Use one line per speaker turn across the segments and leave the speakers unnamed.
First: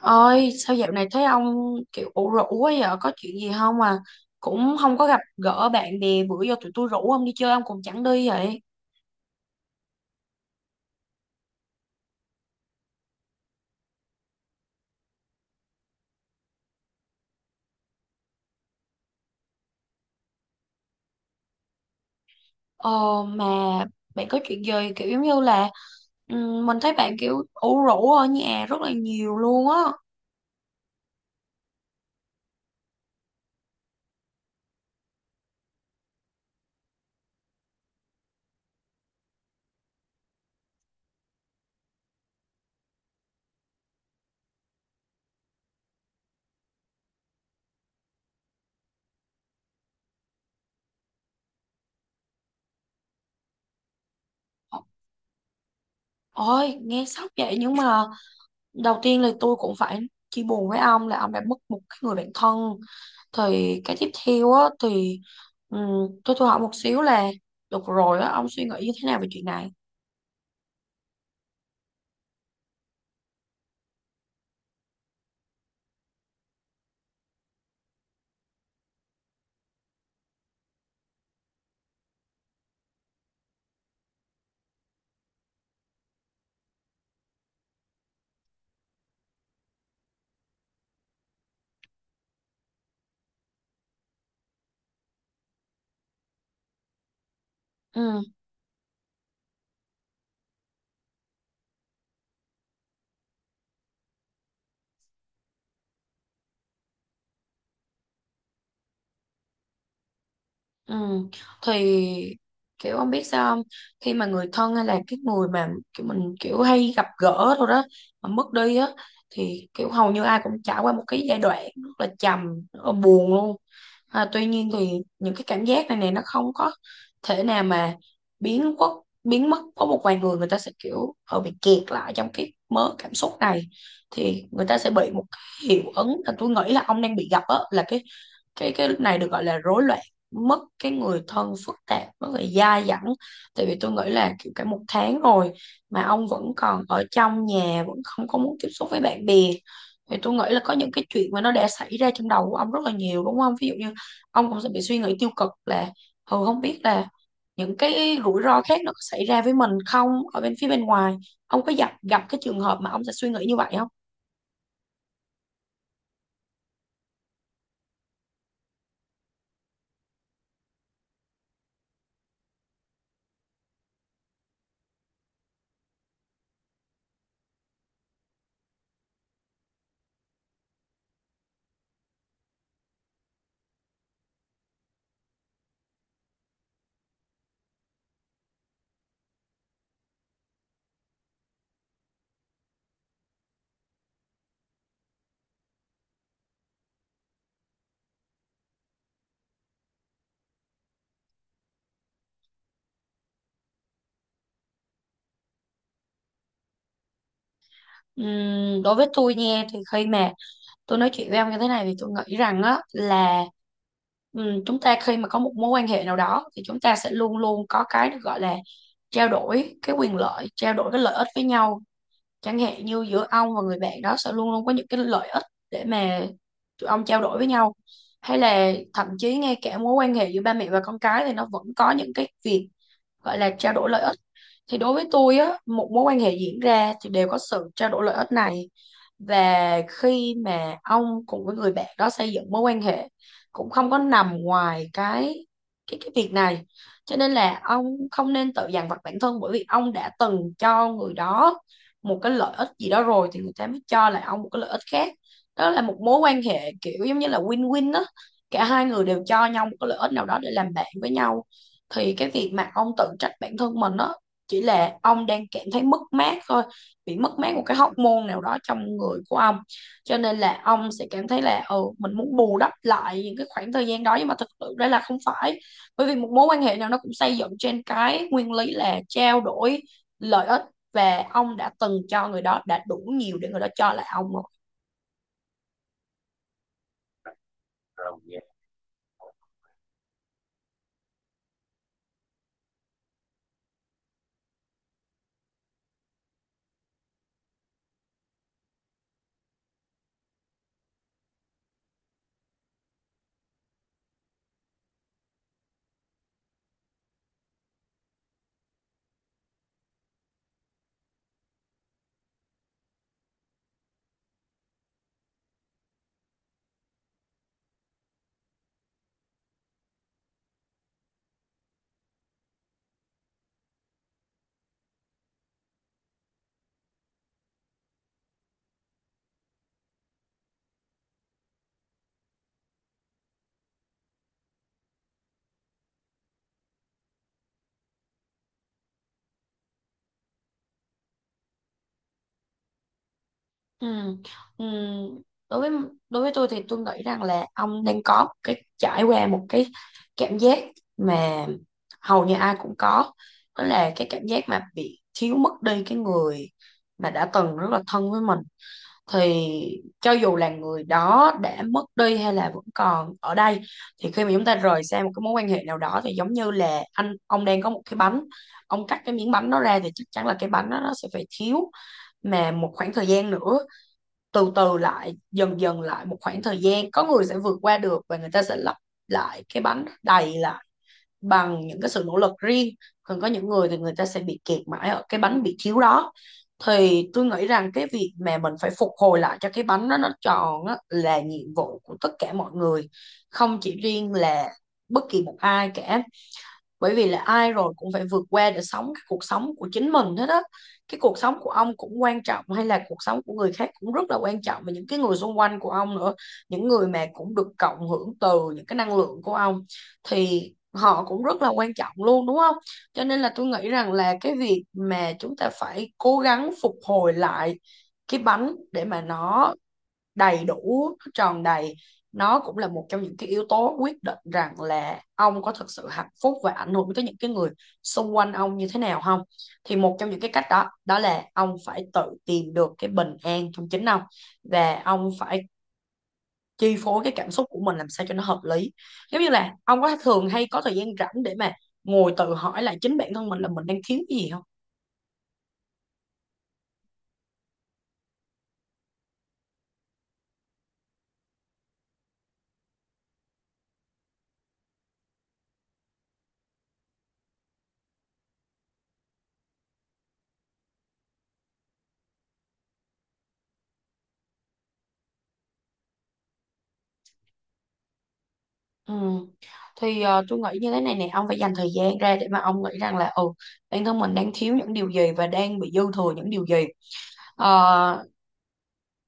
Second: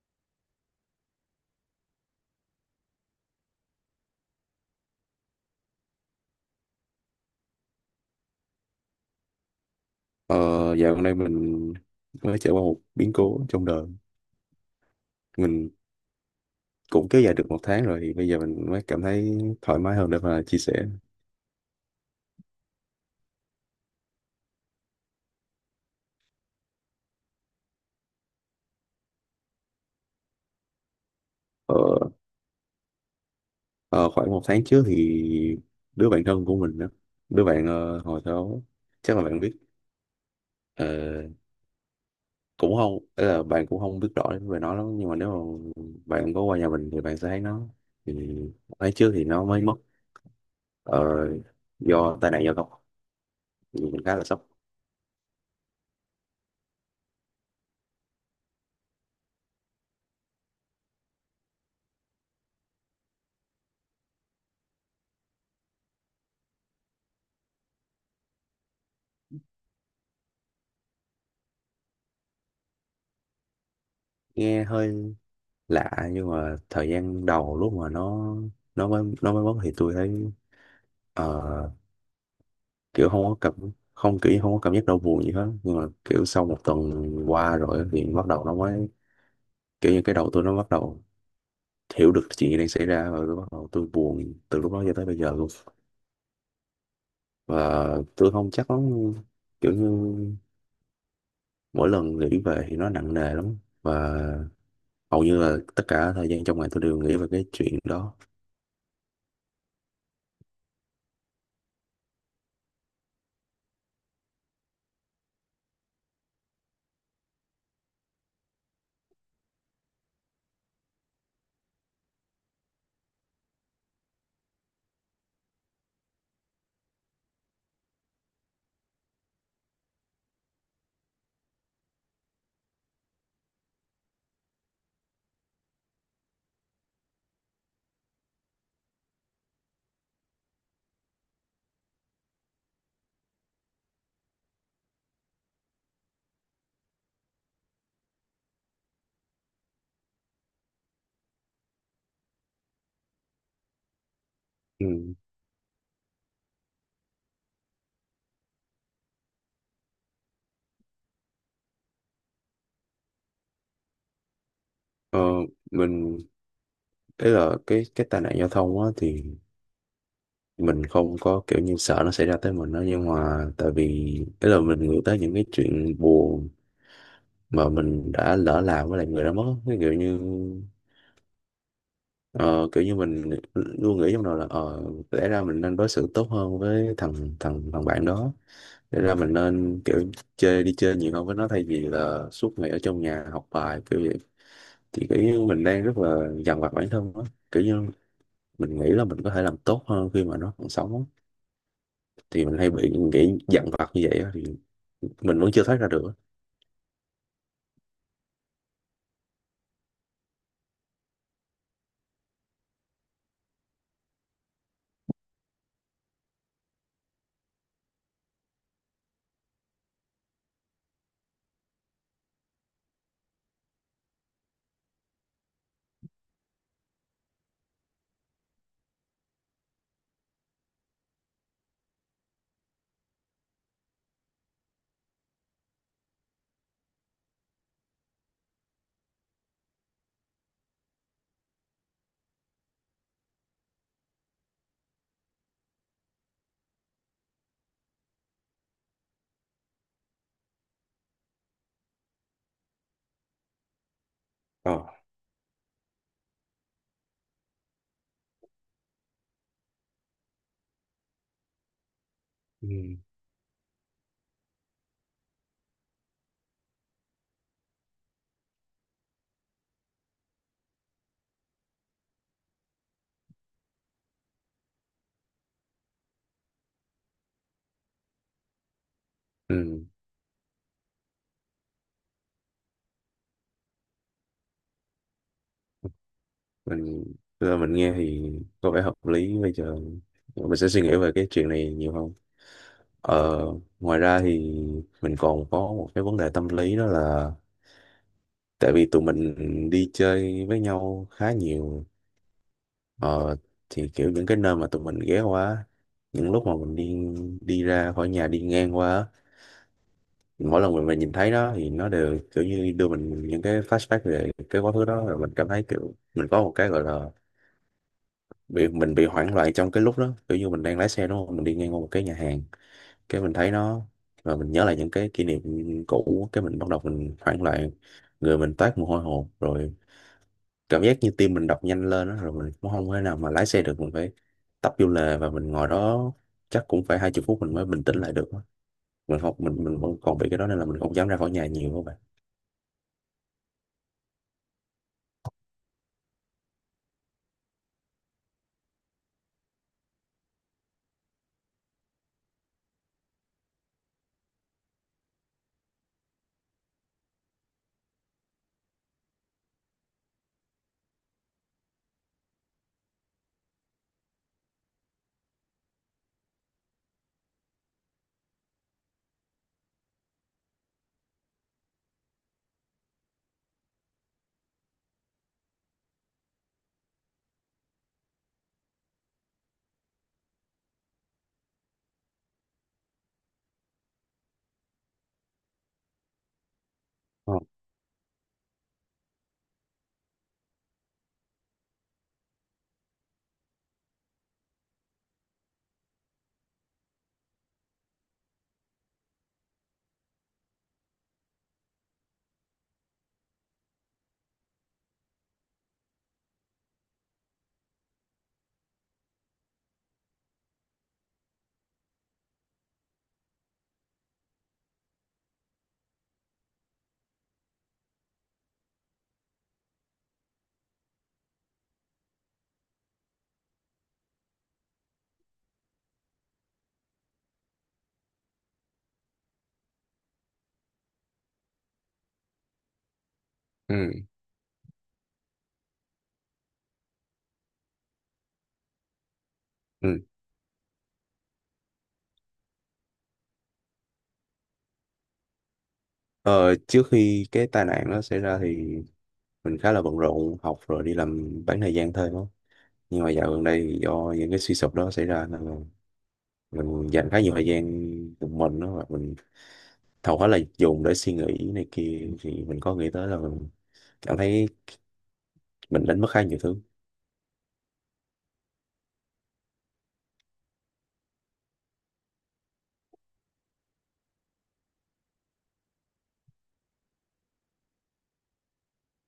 Ơi, sao dạo này thấy ông kiểu ủ rũ quá vậy? Có chuyện gì không à? Cũng không có gặp gỡ bạn bè, bữa giờ tụi tôi rủ ông đi chơi ông cũng chẳng đi vậy.
Ờ, Dạo gần đây mình mới trải qua một biến cố trong đời. Mình cũng kéo dài được một tháng rồi thì bây giờ mình mới cảm thấy thoải mái hơn để mà chia sẻ.
Ờ mà bạn có chuyện gì kiểu giống như là mình thấy bạn kiểu ủ rũ ở nhà rất là nhiều luôn á.
ờ, ờ, Khoảng một tháng trước thì đứa bạn thân của mình đó, đứa bạn, hồi đó chắc là bạn biết, ờ, cũng không ý là bạn cũng không biết rõ về nó lắm, nhưng mà nếu mà bạn có qua nhà mình thì bạn sẽ thấy nó. Thì một tháng trước thì nó mới mất, ờ, do tai nạn giao thông, thì mình khá là sốc.
Ờ, ôi, nghe sốc vậy nhưng mà đầu tiên là tôi cũng phải chia buồn với ông là ông đã mất một cái người bạn thân. Thì cái tiếp theo á thì tôi hỏi một xíu là được rồi á, ông suy nghĩ như thế nào về chuyện này?
Nghe hơi lạ nhưng mà thời gian đầu lúc mà nó mới mất thì tôi thấy, ờ, kiểu không có cảm kiểu như không có cảm giác đau buồn gì hết, nhưng mà kiểu sau một tuần qua rồi thì bắt đầu nó mới kiểu như cái đầu tôi nó bắt đầu hiểu được chuyện gì đang xảy ra, và tôi bắt đầu tôi buồn từ lúc đó cho tới bây giờ luôn. Và
Ừ.
tôi không chắc lắm, kiểu như mỗi lần nghĩ về thì nó nặng nề lắm, và hầu như là tất cả thời gian trong ngày tôi đều nghĩ về cái chuyện đó.
Ừ. Thì kiểu ông biết sao không, khi mà người thân hay là cái người mà kiểu mình kiểu hay gặp gỡ thôi đó mà mất đi á, thì kiểu hầu như ai cũng trải qua một cái giai đoạn rất là trầm, rất là buồn luôn. À, tuy nhiên thì những cái cảm giác này này nó không có thể nào mà biến quốc biến mất, có một vài người người ta sẽ kiểu họ bị kẹt lại trong cái mớ cảm xúc này, thì người ta sẽ bị một cái hiệu ứng là tôi nghĩ là ông đang bị gặp á, là cái này được gọi là rối loạn mất cái người thân phức tạp, nó bị dai dẳng. Tại vì tôi nghĩ là kiểu cả một tháng rồi mà ông vẫn còn ở trong nhà, vẫn không có muốn tiếp xúc với bạn bè, thì tôi nghĩ là có những cái chuyện mà nó đã xảy ra trong đầu của ông rất là nhiều, đúng không? Ví dụ như ông cũng sẽ bị
Ừ.
suy nghĩ tiêu cực là ừ không biết là những cái rủi ro khác nó có xảy ra với mình không ở bên phía bên ngoài. Ông có gặp gặp cái trường hợp mà ông sẽ suy nghĩ như vậy không?
Ờ, mình Thế là cái tai nạn giao thông á, thì mình không có kiểu như sợ nó xảy ra tới mình đó, nhưng mà tại vì ấy là mình nghĩ tới những cái chuyện buồn mà mình đã lỡ làm với lại người đã mất á. Cái kiểu như ờ, Kiểu như mình luôn nghĩ trong đầu là, lẽ ra mình nên đối xử tốt hơn với thằng thằng thằng bạn đó, lẽ ra mình nên kiểu chơi đi chơi nhiều hơn với nó thay vì là suốt ngày ở trong nhà học bài kiểu vậy. Thì kiểu như mình đang rất là dằn vặt bản thân á, kiểu như mình nghĩ là mình có thể làm tốt hơn khi mà nó còn sống á. Thì mình hay bị nghĩ dằn vặt như vậy á, thì mình vẫn chưa thoát ra được á.
Đối với tôi nha, thì khi mà tôi nói chuyện với ông như thế này thì tôi nghĩ rằng á là, chúng ta khi mà có một mối quan hệ nào đó thì chúng ta sẽ luôn luôn có cái được gọi là trao đổi cái quyền lợi, trao đổi cái lợi ích với nhau. Chẳng hạn như giữa ông và người bạn đó sẽ luôn luôn có những cái lợi ích để mà tụi ông trao đổi với nhau, hay là thậm chí ngay cả mối quan hệ giữa ba mẹ và con cái thì nó vẫn có những cái việc gọi là trao đổi lợi ích. Thì đối với tôi á, một mối quan hệ diễn ra thì đều có sự trao đổi lợi ích này, và khi mà ông cùng với người bạn đó xây dựng mối quan hệ cũng không có nằm ngoài cái việc này, cho nên là ông không nên tự dằn vặt bản thân, bởi vì ông đã từng cho người đó một cái lợi ích gì đó rồi thì người ta mới cho lại ông một cái lợi
ờ
ích khác. Đó là một mối quan hệ kiểu giống như là win-win đó, cả hai người đều cho nhau một cái lợi ích nào đó để làm bạn với nhau. Thì cái việc mà ông
ừ.
tự trách bản thân mình đó chỉ là ông đang cảm thấy mất mát thôi, bị mất mát một cái hormone nào đó trong người của ông, cho nên là ông sẽ cảm thấy là ừ mình muốn bù đắp lại những cái khoảng thời gian đó, nhưng mà thực sự đây là không phải, bởi vì một mối quan hệ nào nó cũng xây dựng trên cái nguyên lý là trao đổi
Ừ.
lợi ích, và ông đã từng cho người đó đã đủ nhiều để người đó cho lại ông rồi.
mình Giờ mình nghe thì có vẻ hợp lý. Bây giờ mình sẽ suy nghĩ về cái chuyện này nhiều hơn. ờ, Ngoài ra thì mình còn có một cái vấn đề tâm lý đó là tại vì tụi mình đi chơi với nhau khá nhiều, ờ, thì kiểu những cái nơi mà tụi mình ghé qua, những lúc mà mình đi đi ra khỏi nhà đi ngang qua á, mỗi lần mình nhìn thấy đó thì nó đều kiểu như đưa mình những cái flashback về cái quá khứ đó, rồi mình cảm thấy kiểu mình có một cái gọi là bị, mình bị hoảng loạn trong cái lúc đó. Kiểu như mình đang lái xe đúng không, mình đi ngang qua một cái nhà hàng, cái mình thấy nó và mình nhớ lại những cái kỷ niệm cũ, cái mình bắt đầu mình hoảng loạn, người mình toát mồ hôi hột, rồi cảm giác như tim mình đập nhanh lên đó, rồi mình cũng không thể nào mà lái xe được, mình phải tấp vô lề và mình ngồi đó chắc cũng phải hai chục phút mình mới bình tĩnh lại được á. Mình không mình mình vẫn còn bị cái đó nên là mình không dám ra khỏi nhà nhiều, các
Ừ. Ừ. Đối với Đối với tôi thì tôi nghĩ rằng là ông đang có một cái trải qua một cái cảm giác mà hầu như ai cũng có, đó là cái cảm giác mà bị thiếu mất đi cái người mà đã từng rất là thân với mình. Thì cho dù là người đó đã mất đi hay là vẫn còn ở đây, thì khi mà chúng ta rời xa một cái mối quan hệ nào đó thì giống như là anh ông đang có một cái bánh, ông cắt cái miếng bánh đó ra thì chắc chắn là cái bánh đó nó sẽ phải thiếu. Mà một khoảng thời gian nữa, từ từ lại dần dần lại một khoảng thời gian, có người sẽ vượt qua được và người ta sẽ lấp lại cái bánh đầy lại bằng những cái sự nỗ lực riêng, còn có những người thì người ta sẽ bị kẹt mãi ở cái bánh bị thiếu đó. Thì tôi
bạn.
nghĩ rằng cái việc mà mình phải phục hồi lại cho cái bánh đó nó tròn á, là nhiệm vụ của tất cả mọi người, không chỉ riêng là bất kỳ một ai cả, bởi vì là ai rồi cũng phải vượt qua để sống cái cuộc sống của chính mình hết á. Cái cuộc sống của ông cũng quan trọng, hay là cuộc sống của người khác cũng rất là quan trọng, và những cái người xung quanh của ông nữa, những người mà cũng được cộng hưởng từ những cái năng lượng của ông thì họ cũng rất là quan trọng luôn, đúng không? Cho nên là tôi nghĩ rằng là cái việc mà chúng ta phải cố gắng phục hồi lại cái bánh để mà nó đầy đủ, nó tròn đầy, nó cũng là một trong những cái yếu tố quyết định rằng là ông có thực sự hạnh phúc và ảnh hưởng tới những cái người xung quanh ông như thế nào không. Thì một trong những cái cách đó đó là ông phải tự tìm được cái bình an trong chính
Ừ,
ông, và ông phải chi phối cái cảm xúc của mình làm sao cho nó hợp lý. Giống như là ông có
ừ.
thường hay có thời gian rảnh để mà ngồi tự hỏi lại chính bản thân mình là mình đang thiếu cái gì không?
Ờ, Trước khi cái tai nạn nó xảy ra thì mình khá là bận rộn, học rồi đi làm bán thời gian thôi đó. Nhưng mà dạo gần đây thì do những cái suy sụp đó xảy ra nên là mình dành khá nhiều thời gian một mình đó, và mình hầu hết là dùng để suy nghĩ này kia, thì mình có nghĩ tới là mình cảm thấy mình đánh mất khá nhiều thứ.
Ừ. Thì tôi nghĩ như thế này nè, ông phải dành thời gian ra để mà ông nghĩ rằng là ừ, bản thân mình đang thiếu những điều gì và đang bị dư thừa những điều gì. Ờ,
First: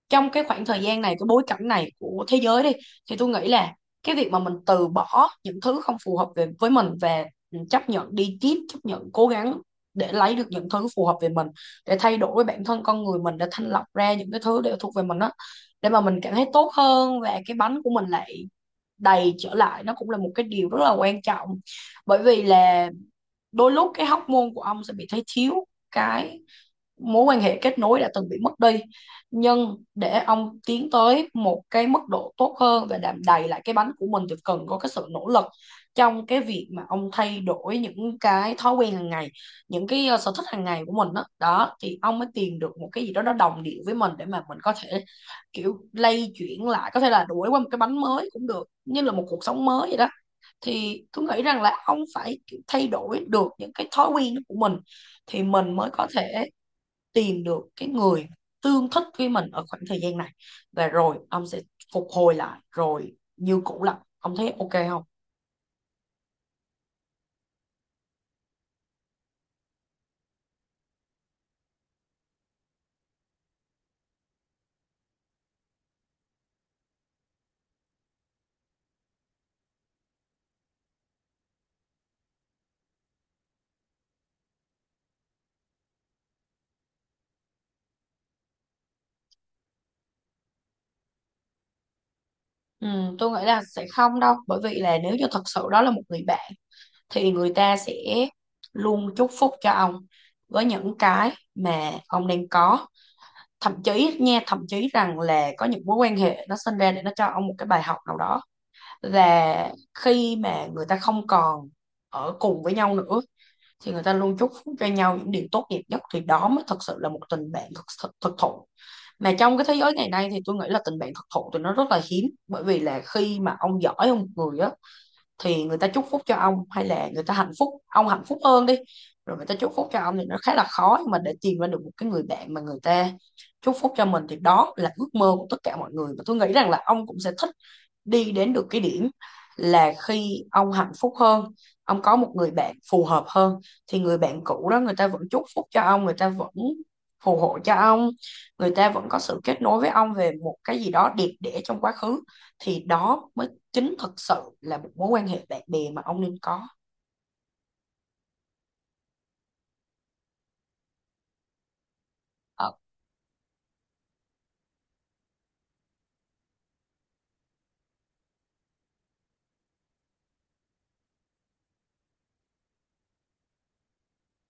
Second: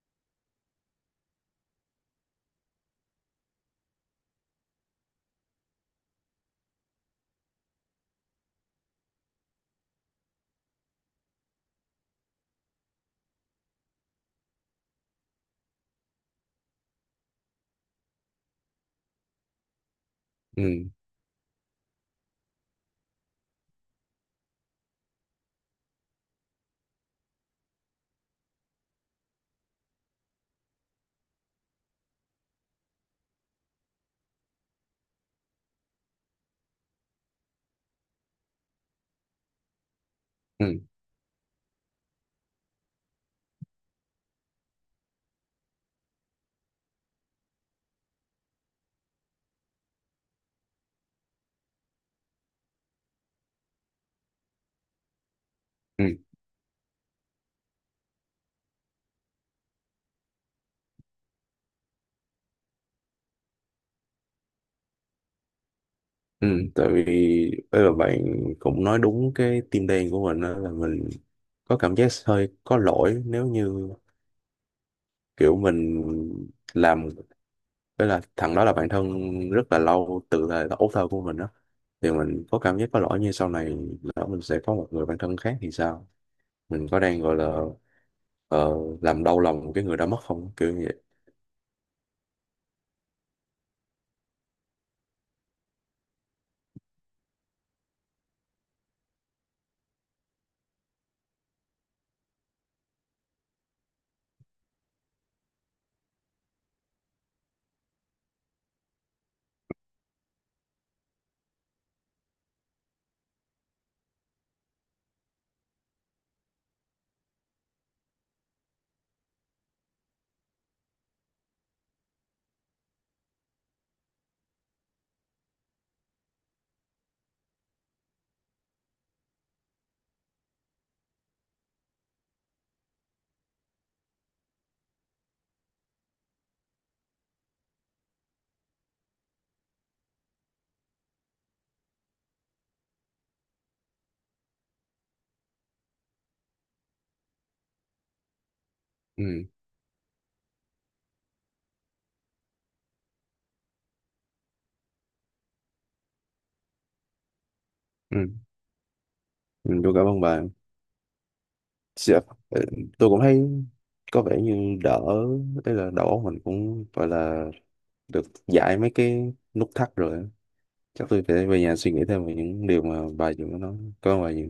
trong cái khoảng thời gian này, cái bối cảnh này của thế giới đi, thì tôi nghĩ là cái việc mà mình từ bỏ những thứ không phù hợp về với mình và ừ, chấp nhận đi tiếp, chấp nhận cố gắng để lấy được những thứ phù hợp về mình, để thay đổi bản thân con người mình, để thanh lọc ra những cái thứ để thuộc về mình đó, để mà mình cảm thấy tốt hơn và cái bánh của mình lại đầy trở lại, nó cũng là một cái điều rất
Ừ,
là quan trọng. Bởi vì là đôi lúc cái hormone của ông sẽ bị thấy thiếu cái mối quan hệ kết nối đã từng bị mất đi, nhưng để ông tiến tới một cái mức độ tốt hơn và đạm đầy lại cái bánh của mình thì cần có cái sự nỗ lực trong cái việc mà ông thay đổi những cái thói quen hàng ngày, những cái sở thích hàng
ừ,
ngày của mình đó, đó thì ông mới tìm được một cái gì đó nó đồng điệu với mình để mà mình có thể kiểu lay chuyển lại, có thể là đuổi qua một cái bánh mới cũng được, như là một cuộc sống mới vậy đó. Thì tôi nghĩ rằng là ông phải thay đổi được những cái thói quen của mình thì mình mới có
ừ,
thể tìm được cái người tương thích với mình ở khoảng thời gian này, và rồi ông sẽ phục hồi lại rồi như cũ lại. Ông thấy ok không?
ừ. Tại vì bây giờ bạn cũng nói đúng cái tim đen của mình, đó là mình có cảm giác hơi có lỗi nếu như kiểu mình làm với là, thằng đó là bạn thân rất là lâu từ thời là ấu thơ của mình đó. Thì mình có cảm giác có lỗi như sau này lỡ mình sẽ có một người bạn thân khác thì sao? Mình có đang gọi là, ờ, làm đau lòng cái người đã mất không? Kiểu như vậy.
Ừ, tôi nghĩ là sẽ không đâu, bởi vì là nếu như thật sự đó là một người bạn thì người ta sẽ luôn chúc phúc cho ông với những cái mà ông đang có. Thậm chí nha, thậm chí rằng là có những mối quan hệ nó sinh ra để nó cho ông một cái bài học nào đó, là khi mà người ta không còn ở cùng với nhau nữa thì người ta luôn chúc phúc cho nhau những điều tốt đẹp nhất, thì đó mới thật sự là một tình bạn thực thực, thụ. Mà trong cái thế giới ngày nay thì tôi nghĩ là tình bạn thực thụ thì nó rất là hiếm, bởi vì là khi mà ông giỏi ông người á thì người ta chúc phúc cho ông, hay là người ta hạnh phúc ông hạnh phúc hơn đi rồi người ta chúc phúc cho ông thì nó khá là khó. Nhưng mà để tìm ra được một cái người bạn mà người ta chúc phúc cho mình thì đó là ước mơ của tất cả mọi người, và tôi nghĩ rằng là ông cũng sẽ thích đi đến được cái điểm là khi ông hạnh phúc hơn, ông có một người bạn phù hợp hơn, thì người bạn cũ đó người ta vẫn chúc phúc cho ông, người ta vẫn phù hộ cho ông, người ta vẫn có sự
Ừ,
kết nối với ông về một cái gì đó đẹp đẽ trong quá khứ. Thì đó mới chính thực sự là một mối quan hệ bạn bè mà ông nên có.
ừ, ừ, tôi cảm ơn bạn. Dạ, ừ.
Ờ,
Tôi cũng thấy có vẻ như đỡ, đấy là đầu óc mình cũng gọi là được giải mấy cái nút thắt rồi á. Chắc tôi phải về nhà suy nghĩ thêm về những điều mà bà vừa mới nói. Cảm ơn bà nhiều.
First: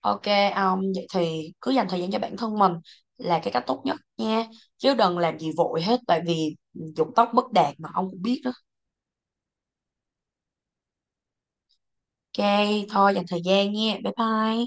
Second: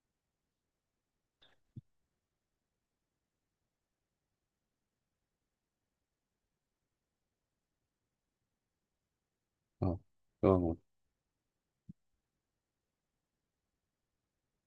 ok ông, vậy thì cứ dành thời gian cho bản thân mình là cái cách tốt nhất nha, chứ đừng làm gì vội hết, tại vì dục tốc bất đạt mà ông cũng biết đó.
Ờ, Cảm ơn.
Ok, thôi dành thời gian nha. Bye bye.